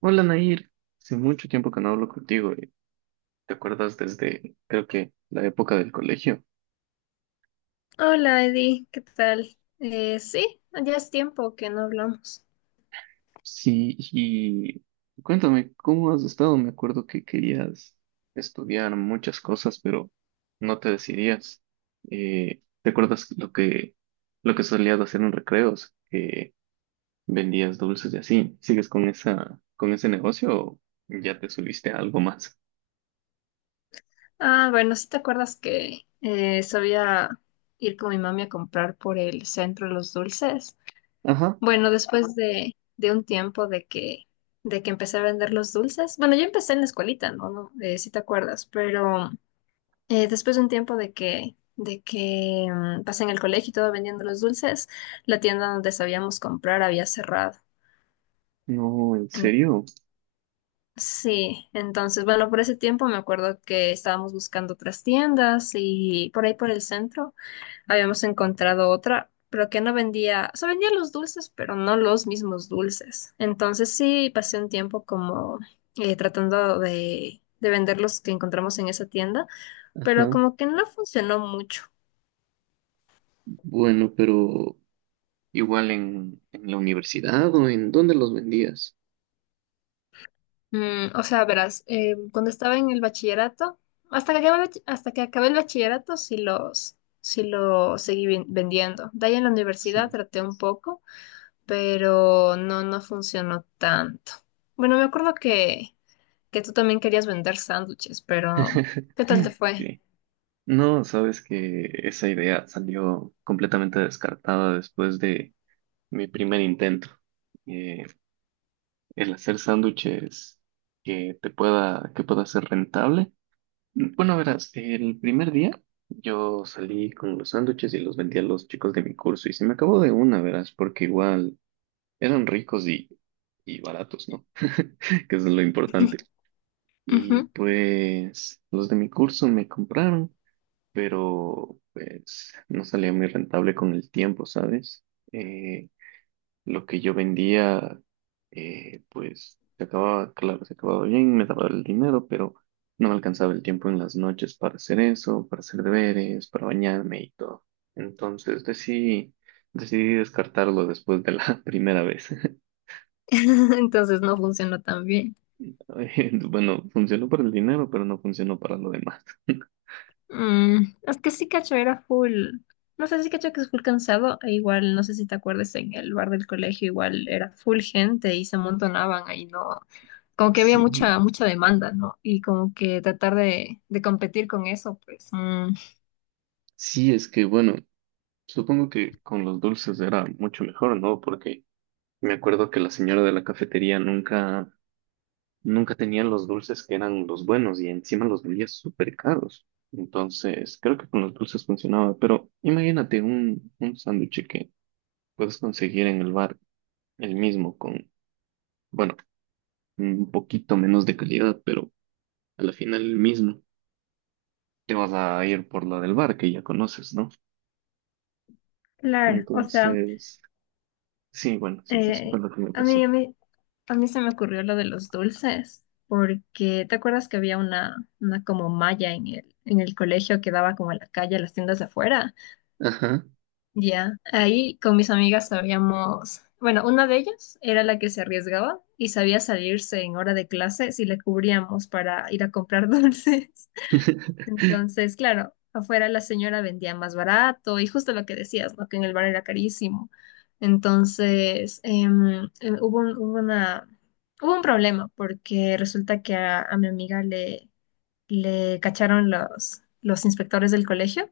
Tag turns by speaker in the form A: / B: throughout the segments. A: Hola Nair, hace mucho tiempo que no hablo contigo. ¿Te acuerdas desde, creo que, la época del colegio?
B: Hola Eddie, ¿qué tal? Sí, ya es tiempo que no hablamos.
A: Sí, y cuéntame, ¿cómo has estado? Me acuerdo que querías estudiar muchas cosas, pero no te decidías. ¿Te acuerdas lo que solías hacer en recreos? Que vendías dulces y así. ¿Sigues con con ese negocio o ya te subiste a algo más?
B: Ah, bueno, ¿si te acuerdas que sabía ir con mi mami a comprar por el centro los dulces?
A: Ajá.
B: Bueno, después de un tiempo de que empecé a vender los dulces, bueno, yo empecé en la escuelita, ¿no? No si te acuerdas, pero después de un tiempo de que pasé en el colegio y todo vendiendo los dulces, la tienda donde sabíamos comprar había cerrado.
A: No, ¿en serio?
B: Sí, entonces, bueno, por ese tiempo me acuerdo que estábamos buscando otras tiendas y por ahí por el centro habíamos encontrado otra, pero que no vendía, o sea, vendía los dulces, pero no los mismos dulces. Entonces sí, pasé un tiempo como tratando de vender los que encontramos en esa tienda, pero
A: Ajá.
B: como que no funcionó mucho.
A: Bueno, pero... Igual en la universidad o en dónde los vendías.
B: O sea, verás, cuando estaba en el bachillerato, hasta que acabé, hasta que acabé el bachillerato, sí lo seguí vendiendo. De ahí en la
A: Sí.
B: universidad traté un poco, pero no, no funcionó tanto. Bueno, me acuerdo que tú también querías vender sándwiches, pero ¿qué tal te fue?
A: Sí. No, sabes que esa idea salió completamente descartada después de mi primer intento. Eh, el hacer sándwiches que pueda ser rentable. Bueno, verás, el primer día yo salí con los sándwiches y los vendí a los chicos de mi curso y se me acabó de una, verás, porque igual eran ricos y baratos, ¿no? Que eso es lo importante. Y
B: Ujú.
A: pues los de mi curso me compraron, pero pues no salía muy rentable con el tiempo, ¿sabes? Eh, lo que yo vendía, pues se acababa, claro, se acababa bien, me daba el dinero, pero no me alcanzaba el tiempo en las noches para hacer eso, para hacer deberes, para bañarme y todo. Entonces decidí, decidí descartarlo después de la primera vez.
B: Entonces no funcionó tan bien.
A: Bueno, funcionó para el dinero, pero no funcionó para lo demás.
B: Es que sí, cacho, era full. No sé si cacho que es full cansado, e igual, no sé si te acuerdas, en el bar del colegio igual era full gente y se amontonaban ahí, ¿no? Como que había
A: Sí.
B: mucha demanda, ¿no? Y como que tratar de competir con eso, pues. Mm.
A: Sí, es que bueno, supongo que con los dulces era mucho mejor, ¿no? Porque me acuerdo que la señora de la cafetería nunca tenía los dulces que eran los buenos y encima los vendía súper caros. Entonces, creo que con los dulces funcionaba, pero imagínate un sándwich que puedes conseguir en el bar el mismo con, bueno, un poquito menos de calidad, pero a la final el mismo. Te vas a ir por la del bar que ya conoces, ¿no?
B: Claro, o sea,
A: Entonces, sí, bueno, sí, eso fue
B: eh,
A: lo que me
B: a mí,
A: pasó.
B: a mí, a mí se me ocurrió lo de los dulces, porque ¿te acuerdas que había una como malla en en el colegio que daba como a la calle, a las tiendas de afuera?
A: Ajá.
B: Ya, ahí con mis amigas sabíamos, bueno, una de ellas era la que se arriesgaba y sabía salirse en hora de clase si le cubríamos para ir a comprar dulces. Entonces, claro, afuera la señora vendía más barato y justo lo que decías, ¿no? Que en el bar era carísimo. Entonces, hubo un problema porque resulta que a mi amiga le cacharon los inspectores del colegio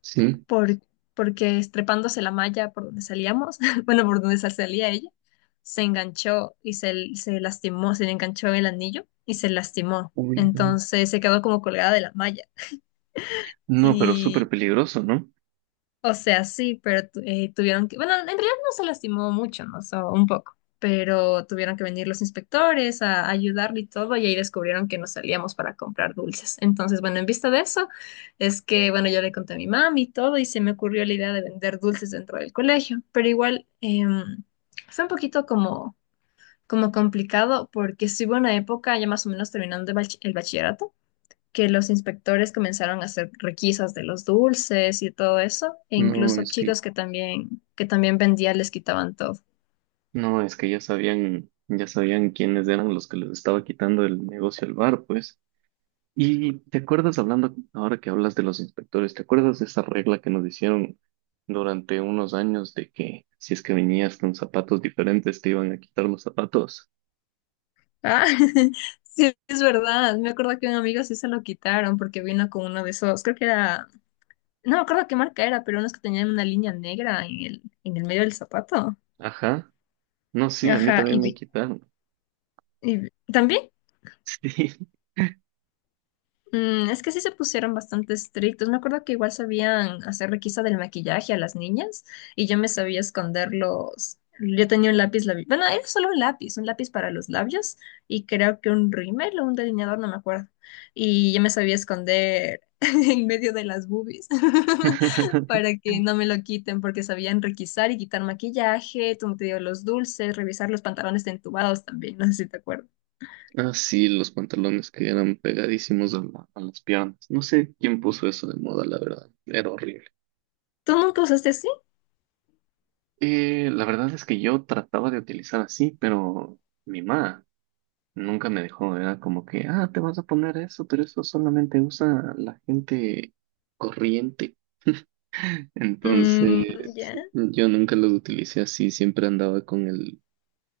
A: Sí.
B: por- porque estrepándose la malla por donde salíamos, bueno, por donde salía ella, se enganchó se lastimó, se le enganchó el anillo y se lastimó.
A: Uy, no.
B: Entonces se quedó como colgada de la malla,
A: No, pero súper peligroso, ¿no?
B: o sea, sí, pero tuvieron que, bueno, en realidad no se lastimó mucho, ¿no? So, un poco, pero tuvieron que venir los inspectores a ayudarle y todo, y ahí descubrieron que nos salíamos para comprar dulces. Entonces, bueno, en vista de eso, es que, bueno, yo le conté a mi mami y todo, y se me ocurrió la idea de vender dulces dentro del colegio, pero igual fue un poquito como complicado, porque sí hubo una época, ya más o menos terminando el bachillerato que los inspectores comenzaron a hacer requisas de los dulces y todo eso, e
A: No,
B: incluso
A: es que,
B: chicos que también vendían les quitaban todo.
A: no, es que ya sabían quiénes eran los que les estaba quitando el negocio al bar, pues. Y te acuerdas hablando, ahora que hablas de los inspectores, ¿te acuerdas de esa regla que nos hicieron durante unos años de que si es que venías con zapatos diferentes te iban a quitar los zapatos?
B: Ah, sí, es verdad. Me acuerdo que un amigo sí se lo quitaron porque vino con uno de esos, creo que era, no me acuerdo qué marca era, pero unos que tenían una línea negra en en el medio del zapato.
A: Ajá. No, sí, a mí
B: Ajá,
A: también me quitaron.
B: también.
A: Sí.
B: Es que sí se pusieron bastante estrictos. Me acuerdo que igual sabían hacer requisa del maquillaje a las niñas y yo me sabía esconder Yo tenía un lápiz labial. Bueno, era solo un lápiz para los labios y creo que un rímel o un delineador, no me acuerdo. Y yo me sabía esconder en medio de las boobies para que no me lo quiten porque sabían requisar y quitar maquillaje, tú te digo, los dulces, revisar los pantalones de entubados también, no sé si te acuerdas.
A: Ah, sí, los pantalones que eran pegadísimos a las piernas. No sé quién puso eso de moda, la verdad. Era horrible.
B: ¿Tú nunca usaste así?
A: La verdad es que yo trataba de utilizar así, pero mi mamá nunca me dejó. Era como que, ah, te vas a poner eso, pero eso solamente usa la gente corriente.
B: Mm,
A: Entonces,
B: ya.
A: yo nunca los utilicé así. Siempre andaba con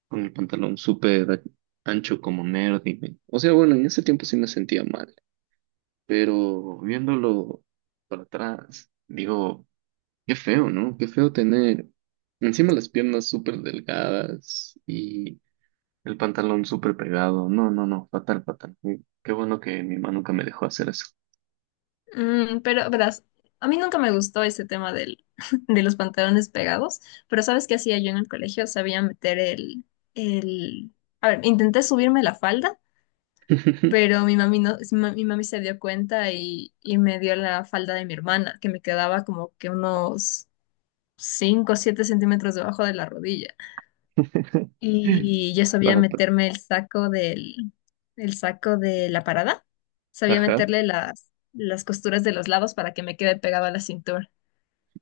A: con el pantalón súper ancho como nerd. O sea, bueno, en ese tiempo sí me sentía mal, pero viéndolo para atrás, digo, qué feo, ¿no? Qué feo tener encima las piernas súper delgadas y el pantalón súper pegado. No, no, no, fatal, fatal. Y qué bueno que mi mamá nunca me dejó hacer eso.
B: Pero verás, a mí nunca me gustó ese tema del, de los pantalones pegados, pero ¿sabes qué hacía yo en el colegio? Sabía meter el... A ver, intenté subirme la falda, pero mi mami no, mi mami se dio cuenta y me dio la falda de mi hermana, que me quedaba como que unos 5 o 7 centímetros debajo de la rodilla. Y yo sabía
A: Para, para-
B: meterme el saco de la parada, sabía
A: ajá,
B: meterle las costuras de los lados para que me quede pegado a la cintura.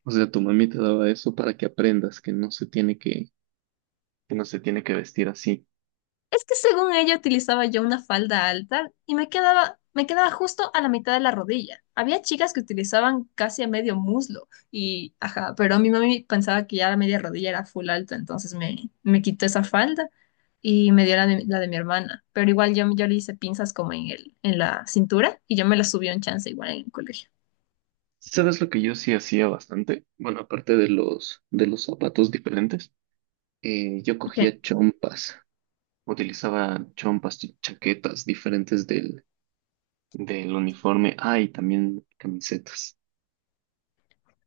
A: o sea, tu mami te daba eso para que aprendas que no se tiene que vestir así.
B: Es que según ella utilizaba yo una falda alta y me quedaba justo a la mitad de la rodilla. Había chicas que utilizaban casi a medio muslo y, ajá, pero mi mami pensaba que ya la media rodilla era full alta, entonces me quitó esa falda y me dio la de mi hermana. Pero igual yo le hice pinzas como en en la cintura y yo me la subí un chance igual en el colegio.
A: ¿Sabes lo que yo sí hacía bastante? Bueno, aparte de de los zapatos diferentes, yo
B: Ok.
A: cogía chompas. Utilizaba chompas, chaquetas diferentes del uniforme. Ah, y también camisetas.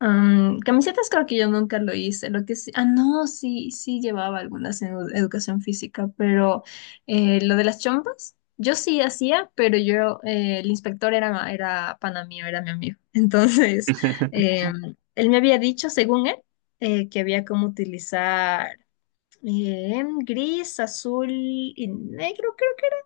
B: Camisetas creo que yo nunca lo hice, lo que sí, ah, no, sí, sí llevaba algunas en educación física, pero lo de las chompas, yo sí hacía, pero yo, el inspector era, era pana mío, era mi amigo, entonces, él me había dicho, según él, que había como utilizar gris, azul y negro, creo que era,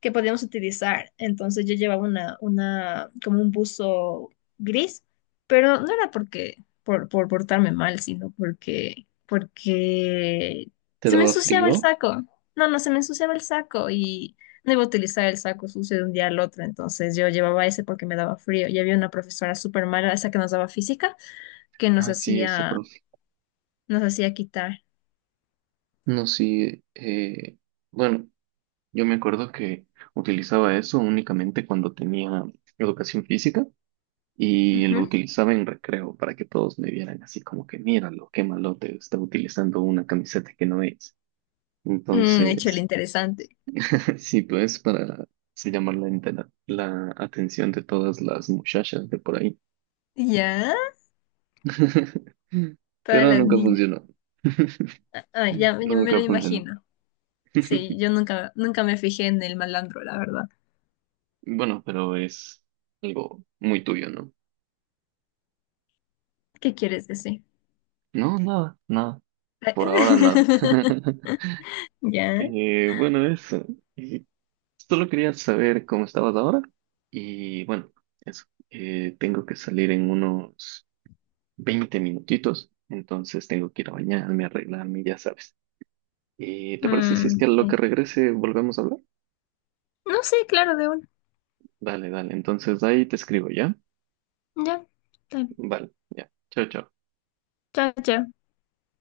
B: que podíamos utilizar. Entonces yo llevaba como un buzo gris, pero no era porque, por portarme mal, sino porque, porque
A: ¿Te
B: se me
A: daba
B: ensuciaba el
A: frío?
B: saco. No, no, se me ensuciaba el saco y no iba a utilizar el saco sucio de un día al otro. Entonces yo llevaba ese porque me daba frío. Y había una profesora súper mala, esa que nos daba física, que
A: Ah, sí, esa profe.
B: nos hacía quitar.
A: No, sí. Bueno, yo me acuerdo que utilizaba eso únicamente cuando tenía educación física y lo
B: Ujú.
A: utilizaba en recreo para que todos me vieran así como que, míralo, qué malote, está utilizando una camiseta que no es.
B: Hecho el
A: Entonces...
B: interesante.
A: Sí, pues para se llamar la atención de todas las muchachas de por ahí.
B: Ya, para
A: Pero
B: las
A: nunca
B: niñas.
A: funcionó.
B: Ah, ah, ya, ya me lo
A: Nunca funcionó.
B: imagino. Sí, yo nunca, nunca me fijé en el malandro, la verdad.
A: Bueno, pero es algo muy tuyo, ¿no?
B: ¿Qué quieres decir?
A: No, nada, nada. Por ahora nada.
B: Ya.
A: Bueno, eso. Y solo quería saber cómo estabas ahora. Y bueno, eso. Tengo que salir en unos 20 minutitos. Entonces tengo que ir a bañarme, arreglarme, ya sabes. ¿Y te parece si es que a lo que
B: Sí.
A: regrese volvemos a hablar?
B: No sé, claro, de una.
A: Dale, dale. Entonces ahí te escribo, ¿ya?
B: Ya. Está bien.
A: Vale, ya. Chao, chao.
B: Chao, chao.